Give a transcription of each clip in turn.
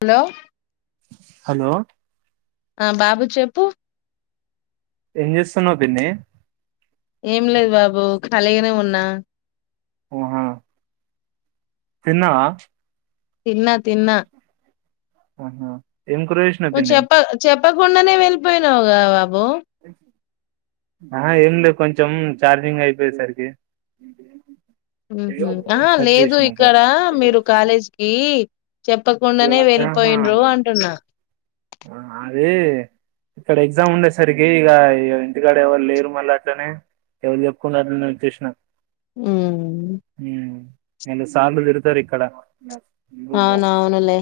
Hello hello ఆ బాబు చెప్పు ఎంజెస్తున్నా పిన్నే ఏం లేదు బాబు ఖాలిగానే ఉన్నా హా తనా తిన్నా తిన్నా ఆహా ఏం కూర చేసినావు పిన్ని చెప్ప చెప్పకుండానే వెళ్ళిపోయినావు అ ఆ ఏం లేదు కొంచెం చార్జింగ్ అయిపోయేసరికి ఆ కట్ లేదు చేసినా ఇక్కడ మీరు కాలేజీకి చెప్ తప్పకుండానే సార్ ఆహా వెళ్ళిపోయిండ్రు అంటున్నా ఆ అది ఇక్కడ ఎగ్జామ్ ఉండేసరికి ఇక ఇంటికాడ ఎవరు లేరు మళ్ళీ అట్లనే ఎవరు చెప్పుకుంటార చసిన ఉమ్, హ ఏను సామిలు ఇరుతారు ఇక్కడ అవునవును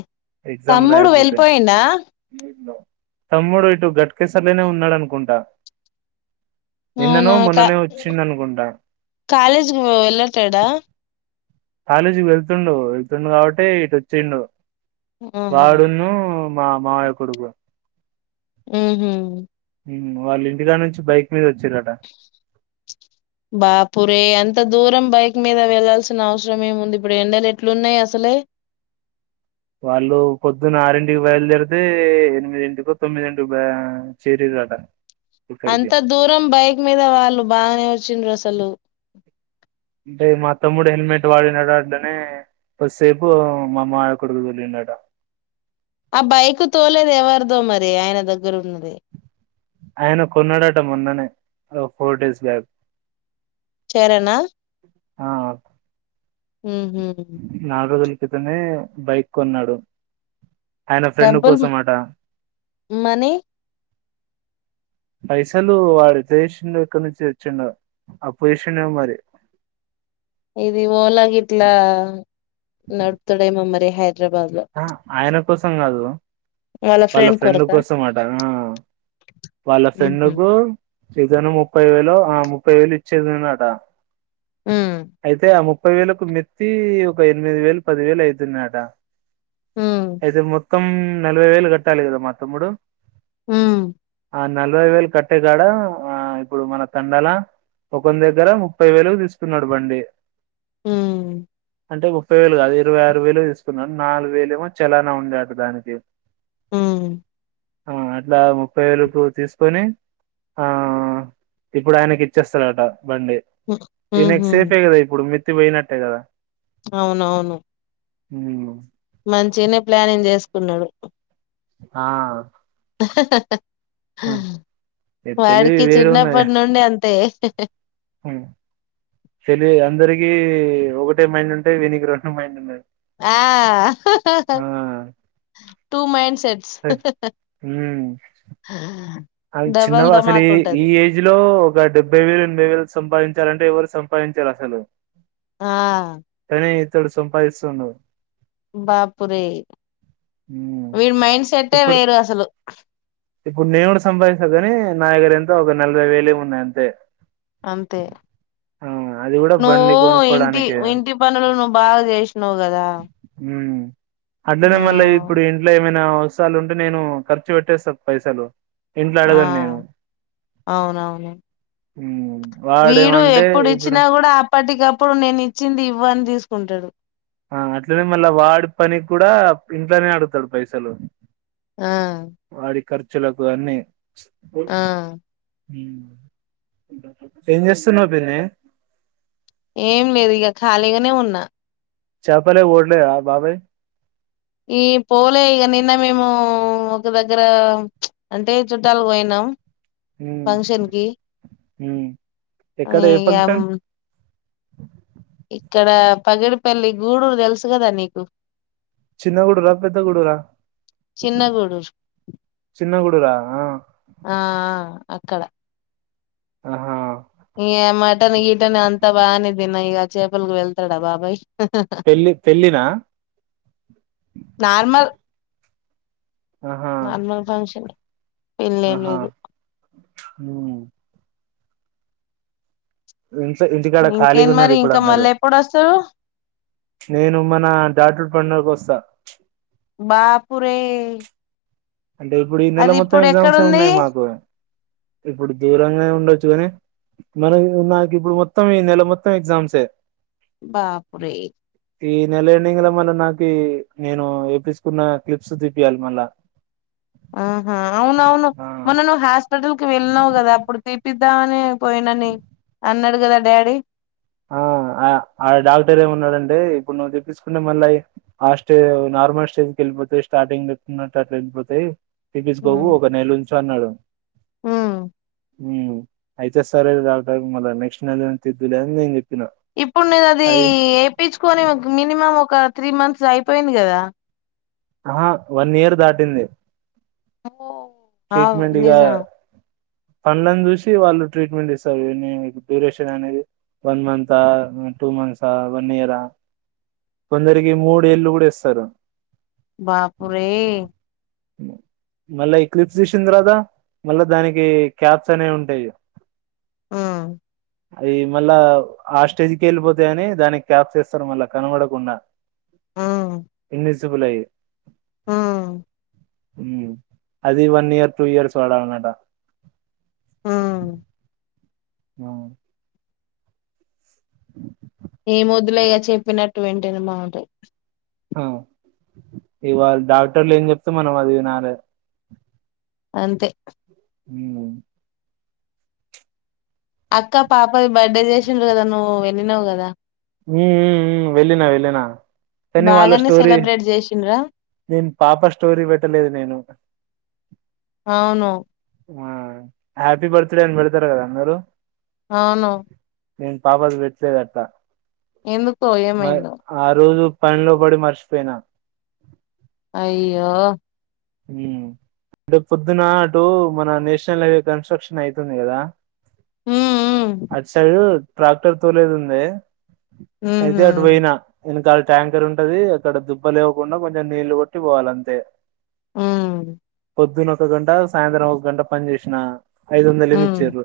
ఎగ్జామ్ తమ్ముడు రాయకపోతే వెళ్ళిపోయిండా తమ్ముడు ఇటు గట్కేసర్లనే ఉన్నాడనుకుంటా అవునా క కాలేజీకి వెళ్ళట్లేడా కాలేజీకి వెళ్తుండు వెళ్తుండు కాబట్టి ఇటొచ్చిండు ఆహా వాడును మా మావయ కొడుకు ఊహు ఉమ్ వాళ్ళ ఇంటికానుంచి బైక్ మీద వచ్చిరట బాపురే అంత దూరం బైక్ మీద వెళ్లాల్సిన అవసరం ఏముంది ఇప్పుడు ఎండలు ఎట్లున్నాయి అసలే వాళ్ళు పొద్దున్న ఆరింటికి బయలుదేరితే ఎనిమిదింటికో తొమ్మిదింటిక్ చేరిరట అంత దూరం బైక్ మీద వాళ్ళు బాగానే చిన్ రసలు అంటే మా తమ్ముడు హెల్మెట్ వాడిండట అట్లనే కొస్సేపు మా మావయకొడుకు తోలిండట ఆ బైకు తోలేది ఎవరిదో మరి ఆయన దగ్గరుంది ఆయన కొన్నాడట మొన్ననే ఓ ఫోర్ డేస్ బ్యాక్ చరణా ఆ మ్ హూ క్రితనే బైక్ కొన్నాడు ఆయన ఫ్రెండ్ డబ్బుల్ కోసం అట. మనీ పైసలు వాడి ఎట్లజేషిండో ఎక్కడ నుంచి తెచ్చిండో అప్పుజేషిండేమో మరి ఇది ఓలా గిట్లా నడుప్తడేమో మరి హైదరాబాద్ లో ఆ ఆయన కోసం కాదు వాళ్ళ ఫ్రెండ్ కోసం అట ఆ వాళ్ళ ఫ్రెండు ఉహు కు శ్రీజను ముప్పై వేలో ఆ ముప్పై వేలు ఇచ్చిన్నానట ఉమ్ అయితే ఆ ము ముప్పై వేలకు మెత్తి ఒక ఎనిమిది వేలు పది వేలు అయితున్నాయట హుమ్ అయితే మొత్తం నలభై వేలు కట్టాలి కదా మా తమ్ముడు ఉమ్ ఆ నలభై వేలు కట్టేగాడ ఆ ఇప్పుడు మన తండాల ఒకని దగ్గర ముప్పై వేలకు తీసుకున్నాడు బండి ఉమ్ అంటే ముప్పై వేలు కాదు ఇరవై ఆరు వేలు తీస్ కున్నడ్ నాలుగు వేలేమో చలానా ఉండే అట దానికి ఉమ్ ఆ అట్లా ముప్పై వేలు కు తీసుకొని, ఆ ఇప్పుడు ఆయనకి ఇచ్చేస్తారట. బండి ఉ- దీని ఉహు ఎక్స్ ఐతే కదా ఇప్పుడు మి. తిట్టి ఓయినట్టే గదా. అవునవును. ఏమో. మంచినే ప్లానింగ్ చేసుకున్నాడు. ఆ. ఆ! ఈ [inaudible] తెలివి వాడికి చిన్నప్పటి నుండి అంతే. [inaudible] ఉ తెలి అందరికి ఒకటే మైండ్ ఉంటేయి వీనికి రెండు మైండ్ ఉన్నాయి. ఆ టూ మైండ్ సేట్. ఉమ్ [inaudible] అది చిన్నవ్ అసలు ఈ ఏజ్ లో. ఇప్పుడ డెబ్బై వేలు ఎనభై వేలు సంపాదించాలంటే ఎవరు సంపాదించారు అసలు. ఆ. కానీ ఇతడు సంపాయిస్తుండు. బాపురే హ్మ్. వీడి మైండ్ సెట్టే ఇప్పుడు వేరు అసలు. ఇప్పుడు నేను కూడా సంపాదిస్తాను కాని నా దగర ఎంతో ఒక నలభై వేలేమొ ఉన్నాయి అంతే. అంతే ఆ అది కూడా నువ్వు బండి ఇంటి కొనుక్కోడానికే వింటి పనులు నువ్వు బాగా చేశినవ్ గదా. మ్మ్ అట్లనే మళ్ళీ ఇప్పుడు ఇంట్లో ఏమైనా. నా అవసరాలు ఉంటే నేను ఖర్చు పెట్టేస్తా. పైసలు. ఇంట్లో ఆ అడగను నేను అవునవును. ఊమ్. వీడు ఎప్పుడు ఇచ్చినా కూడా అప్పటికప్పుడు నేను ఇచ్చింది ఇవ్వన్. తీసుకుంటాడు. ఆ అట్లనే మళ్ళా వాడి పని కూడా ఇంట్లోనే అడుగుతాడు పైసలు. ఆ. పచ్చులకు అన్నీ. ఆ. ఏం జెస్తున్నావు పిన్నీ. ఏం లేదు ఇగ ఖాళీగానే ఉన్నా. చెప్పలే ఓడ్లే అ బాబాయ్. ఈ పోలే ఇక నిన్న మేము ఒక దగ్గర చ్చ అంటే చుట్టాల పోయినాం. ఫంక్షన్ కి హు ఎక్కడ ఏ ఫంక్షన్ ఇగ అ ఇక్కడ పగిడిపల్లి గూడరు తెలుసు కదా నీకు చిన్న గుడురా పెద్ద గుడురా చిన్న గూడూరు చిన్న గుడురా ఆ ఆ అక్కడ ఆహా ఇగ మటన్ గీటన్ అంతా బానే తిన్న ఇగ చేపలకి వెళ్తాడా బాబాయ్ పెళ్లి పెళ్లినా నార్మల్ నార్మల్ ఫంక్షన్ ఏ ఆహా హు ఇ ఇంటికాడ ఖాళీగా ఇంకేంటి ఉన్నారు మరి ఇప్పుడు ఇంకా అందరూ మళ్ళీ ఎప్పుడు వస్తారు నేను మన డాాటు పండగకి వస్తా బపు రే అంటే ఇప్పుడు ఈ నెల మొత్తం ఎగ్జామ్స్ ఏ ఉన్నాయి మాకు ఇప్పుడు దూరంగానే ఉండొచ్చు కాని మన నాకు ఇప్పుడు మొత్తం ఈ నెల మొత్తం ఎగ్జామ్సే ఏ బపురే ఈ నెల ఎండింగ్ లో మళ్ళా నాకు నేను వేపిచ్చుకున్న క్లిప్స్ తిప్పించాలి మళ్ళా ఆహా అవునవును మొన్న నువ్ హాస్పిటల్ వెళ్ళినావు కదా అప్పుడు తీపిద్దామని పోయినాని అన్న దా డాడీ ఆ ఆ ఆ డాక్టర్ ఏమి ఉన్నాడంటే ఇప్పుడు నువ్వు తెిప్పించకుంటే మళ్ళీ ఆ స్టేజ్ నార్మల్ స్టేజ్ కి వెళ్ళిపోతాయి స్టార్టింగ్కున్నట్టు అలా వెళ్ళిపోతాయి తిపిచ్చుకోకు ఒక నెల ఉంచు అన్నాడు ఉమ్ హు అయితే సరే డాక్టర్ మళ్ళ నెక్స్ట్ నెల తీద్డువులే ని చే ఇప్పుడు నేను అది వయించుకొని మినిమం ఒక త్రీ మంత్స్ అయిపోయింది కదా ఆహా వన్ ఇయర్ దాటింది ఓ ట్రీట్మెంట్గా పంలను చూసి వాళ్ళు ట్రీట్మెంట్ ఇస్తారు డ్యూరేషన్ అనేది వన్ మంత్ హ టూ మంత్స్ ఆ వన్ ఇయరా కొందరికి మూడేళ్ళు కూడా ఇస్తారు బాపు రే మళ్ళా ఎక్లిప్స్ తీసిన తర్వాతా మళ్ళా దానికి క్యాప్స్ అనేవి ఉంటాయి ఆ అ మళ్ళా ఆ స్టేజ్కి వెళ్ళిపోతా అని దానికి క్యాప్ చేస్తారు మళ్ళా కనబడకుండా ఇంగ్లీస్ జూలయి ఆ అది వన్ ఇయర్ టూ ఇయర్స్ వాడాలంట ఆ ఆ ఏం వద్దులే ఇగ చెప్పినట్టు వింటది మాట ఆ ఇవాళ డాక్టర్లు ఏం చెప్తా మనం అది వినాలే అంతే ఉ అక్క పాప బర్త్డే చేసిన రోజు నువ్వు వె విన్నావు కదా ఉ ఉ వెళ్ళిన వెళ్ళిన కానీ వాళ్ళ బాగానే స్టోరీ సెలబ్రేట్ చేసిండ్రా నేను పాప స్టోరీ పెట్టలేదు నేను అవును ఆ హ్యాపీ బర్త్డే అని పెడతారు కదా మీరు అవును నేను పాపది పెట్లేదు అట్టా ఎందుకో మరి ఏమైందో ఆ రోజు పనిలో బడి మర్చిపోయినా అయ్యో అంటే పొద్దున అటు మన నేషనల్ హైవే కన్స్ట్రక్షన్ అయితుంది కదా ఉమ్ అసలు ట్రాక్టర్ తోలేది ఉంది ఉమ్ అయితే అటు ఉహు పోయినా ఎనకాల ట్యాంకర్ ఉంటది అక్కడ దుబ్బ లేవకుండా కొంచెం నీళ్లు కొట్టి పోవాల అంతే ఉమ్ పొద్దున్న ఒక గంట సాయంత్రం ఒక గంట పని చేసిన ఐదువంద లిమ ఉమ్ ఇచ్చిర్రు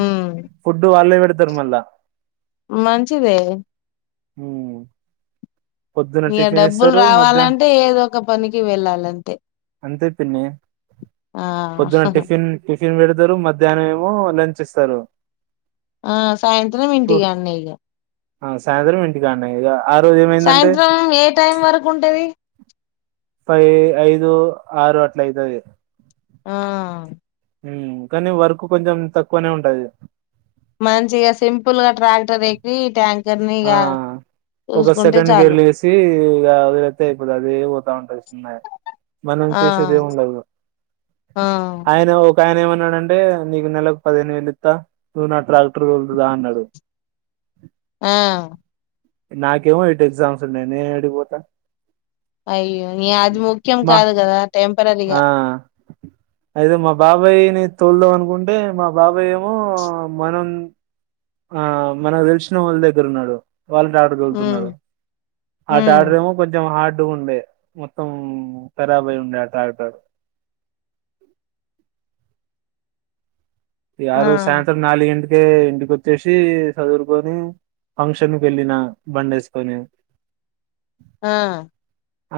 ఉమ్ ఫుడ్ వాళ్లే తుర్మల మంచిదే హ ఇగ డబ్బులు రావాలంటే ఏదో ఒక పనికి వెళ్ళాలంతే అంతే పిన్ని ఆ చికెన్ పెడతారు మధ్యాహ్నం ఏమో లంచ్ ఇస్తారు ఆ సాయంత్రం ఇంటికాన్నే ఇగ ఆ సాయంత్రం ఇంటికాడనే ఇగఆ రోజు ఏమైందంటే సాయంత్రం ఏ టైం వరకు ఉంటుది ఫై ఐదు ఆరు అట్లా అయితది ఆ కానీ వర్క్ కొంచెం తక్కువనే ఉంటది మంచిగా సింపులగా ట్రాక్టర్ ఎక్కి ట్యాంక్ ఆ ఒక సెకండ్ గ చాలు ఎర్లు వేసి ఇ వదిలైతే అయిపోతు అదే పోతా ఉంటాది మనం ఆ చుసేది ఏం ఉండదు ఆ ఆయన ఒక ఆయన ఏమన్నాడుంటే నీకు నెలలకు పదిహేను వేలు ఇస్తా నువ్వు నా ట్రాక్టర్ తొలుదువ్ రా అన్నాడు ఆ నాకేమో ఇటు ఎగ్జామ్స్ ఉన్నాయి నేను ఏడికిపోతా అయ్యో నీ అది ముఖ్యం మా కాదు కదా ఆ టెంపరరీగా అయితే మా బాబాయ్ని తోల్దా అనుకు అకుంటే మా బాబాయ ఏమో మనం ఆ మనకు తెలిసిన వాళ్ళ దగ్గర ఉన్నాడు వాళ్ళ ట్రాక్టర్ ఉమ్ తొల్తునాడు ఆ ఉమ్ ట్రాక్టర్ ఏమో కొంచెం హార్డ్ ఉండే మొత్తం కరబు అయి ఉండే ఆ ట్రాక్టర్ ఆ రోజు సాయంత్రం నాలుగు గంటి అకే ఇంటికొచ్చేసి చదురుకొని ఫంక్షన్కి వెళ్ళిన బండ వేసుకొని ఆ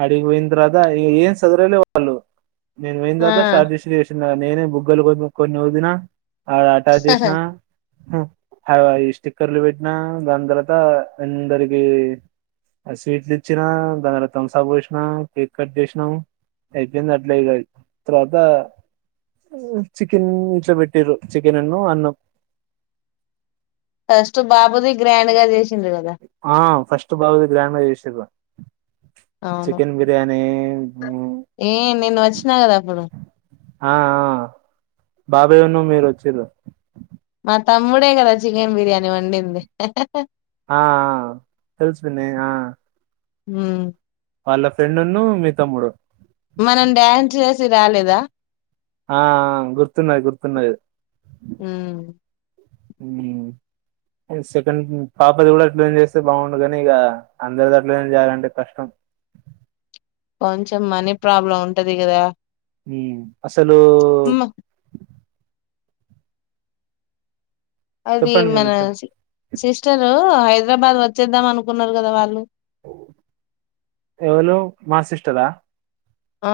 అడికి పోయిన తర్వాత ఏన్ సదరాల వాళ్ళు నేను ఆ పోయినాతర్వత స్టార్ట్ చేసి చి నేనే బుగ్గలు కొన్నీ కొన్నిదినా ఆ ఆట చూసిన ఈ స్టిక్కర్లు పెట్టినా దాని తర్వాత అందరికి స్వీట్లు ఇచ్చినా దాని తర్వాత తమ్బ్సప్ పోసినాం కేక్ కట్ చేసినాం అయింది అట్లే తర్వాత చికెన్ ఇంట్లో పెట్టారు చికెన్ అన్న అన్నం ఫస్ట్ బాబుది గ్రాండ్ గా చేసి చిందవాద ఆ ఫస్ట్ బాబుకి గ్రాండ్ గా చేసిన్రు అవును ఏ నిన్న వచ్చినా కదా అప్పుడు ఆ బాబాయ ఉన్న మీరు వచ్చిన్రు మా తమ్ముడే కదా చికెన్ బిర్యానీ వండింది ఆ తెల్సు పిన్ని ఆ హ వాళ్ళ ఫ్రెండ్న్న మీ తమ్ముడు మనం డ్యాన్స్ చేసి రాలేదా ఆ గుర్తు గుర్తున్నాయి మ్మ్ గుర్తున్నాయి సెకండ్ పాపది కూడా అట్లానే చేస్తే బాగుండు కానీ ఇక అందరికి అట్లానే చేయాలంటే కష్టం కొంచెం మనీ ప్రాబ్లం ఉంటది కదా హ అసలు మ్మ్ అది చెప్పండి మన విని చె సిస్టరు హైద హైదరాబాద్ వచ్చేద్దాం అనుకున్నారు కదా వాళ్ళు ఎవలూ మా సిస్టర్ ఆ ఆ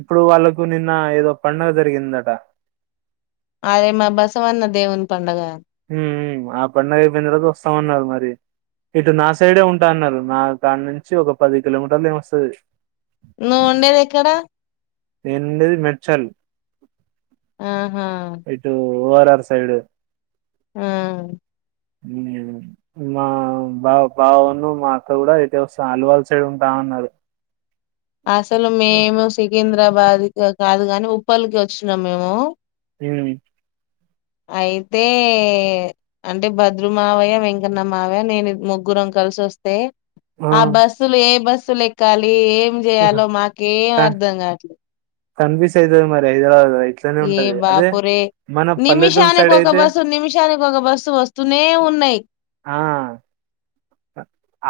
ఇప్పుడు వాళ్ళకు నిన్న ఏదో పండగ జరిగిందట అరే మా బసవన్న దేవుని పండగ ఆ పండగ అయిపోయిన తరువాత వస్తామన్నారు మరి ఇటు నా సైడే ఉంటా అన్నారు నా కాడ నుంచి ఒక పది కిలోమీటర్లు ఏమి వస్తది ను ఉండేదెక్కడా? నేన్ ఉండేది మేడ్చల్ ఆ ఆ ఓ ఆర్ ఆర్ సైడ్ ఆ మా బా బావున్ను మా అక్క గూడా ఇట్టే వస్తా అల్వాల్ సైడ్ ఉంటా అన్నారు. అసలు మేము సికింద్రాబాద్కి వ కాదు గని ఉప్పల్కి వచ్చినం మేము హ్ అయితే అంటే భద్రుమావయ్య వెంకన్నమావయ్య నేను ముగ్గురం కలిసి వస్తే ఆ బస్సులు ఏ బస్ సు లెక్కాలీ ఏం క చేయాలో మాకేం అర్ధం కాట్లే కన్ఫ్యూజ్ అయితది మరి హైదరాబాద్ ఇట్లనే ఏ ఉంటది అదే బాపురే మన పల్లెటూరు నిమిషానికి సైడ్ ఒక అయితే బస్సు నిమిషానికి ఒక బస్సు వస్తూనే ఉన్నయి. ఆ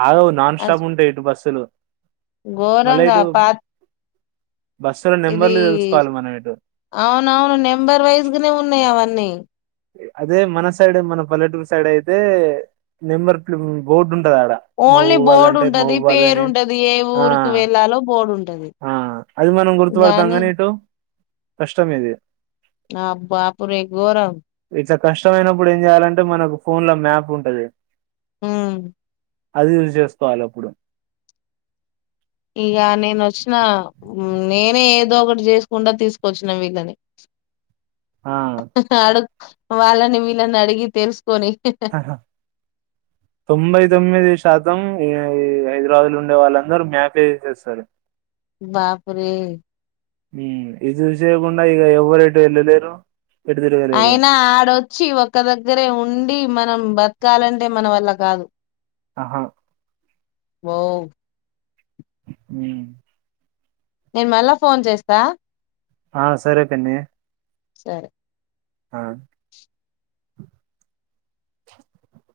ఆగవు. నాన్ స్టాప్ ఉంటయి ఇటు బస్సులు మళ్ళ ఘోరంగా ఇటు పా బస్సుల ఇది నెంబర్లు తెలుసుకోవాలి మనం ఇటు అవునవును నెంబర్ వైజ్గనే ఉన్నయి అవన్ న్నీ అదే మన సైడ్ మన పల్లెటూర్ సైడ్ అయితే నెంబర్ బోడ్ ఓన్లీ బోర్డు ఉంటది అని పేరుంటది ఏ ఆ ఊరుకి వెళ్ళాలో బోర్డు ఉం ఆ అది మనం గుర్తు గుర్తు పెడతాం గనీ ఇటు కష్టం ఇది. ఆ బాపురే గోరం. ఇంత కష్టమైనప్పుడు ఏం చేయ్యాలంటే మనకు ఫోన్ల మ్యాప్ ఉంటది. హే అది యూస్ చేసుకోవాలె అప్పుడు ఇగ నేన్ ఒచ్చిన నేనే ఏదో ఒకటి చేసుకుంట తీసుకొచ్చిన వీళ్ళని ఆ అడు వాళ్ళని వీళ్ళని అడిగి తెల్స్ ఆహా తొంభై తొమ్మిది శా మొత్తం హైదరాబాద్లో ఉండే వాళ్ళందరూ మ్యాపే యూస్ చేస్తారు. బాపురే ఇది యూస్ చేయకుండా ఇగ ఎవ్వరు ఎటు వెళ్ళలేరు. ఎటు తిరగలేరు అయినా ఆడొచ్చి ఒక దగ్గరే ఉండి మనం బ ఎక్కాలంటే మన వల్ల కాదు. అహ వావ్ హ నేను మళ్ళా ఫోన్ చేస్తా ఆ సరే పిన్నీ సరే ఆ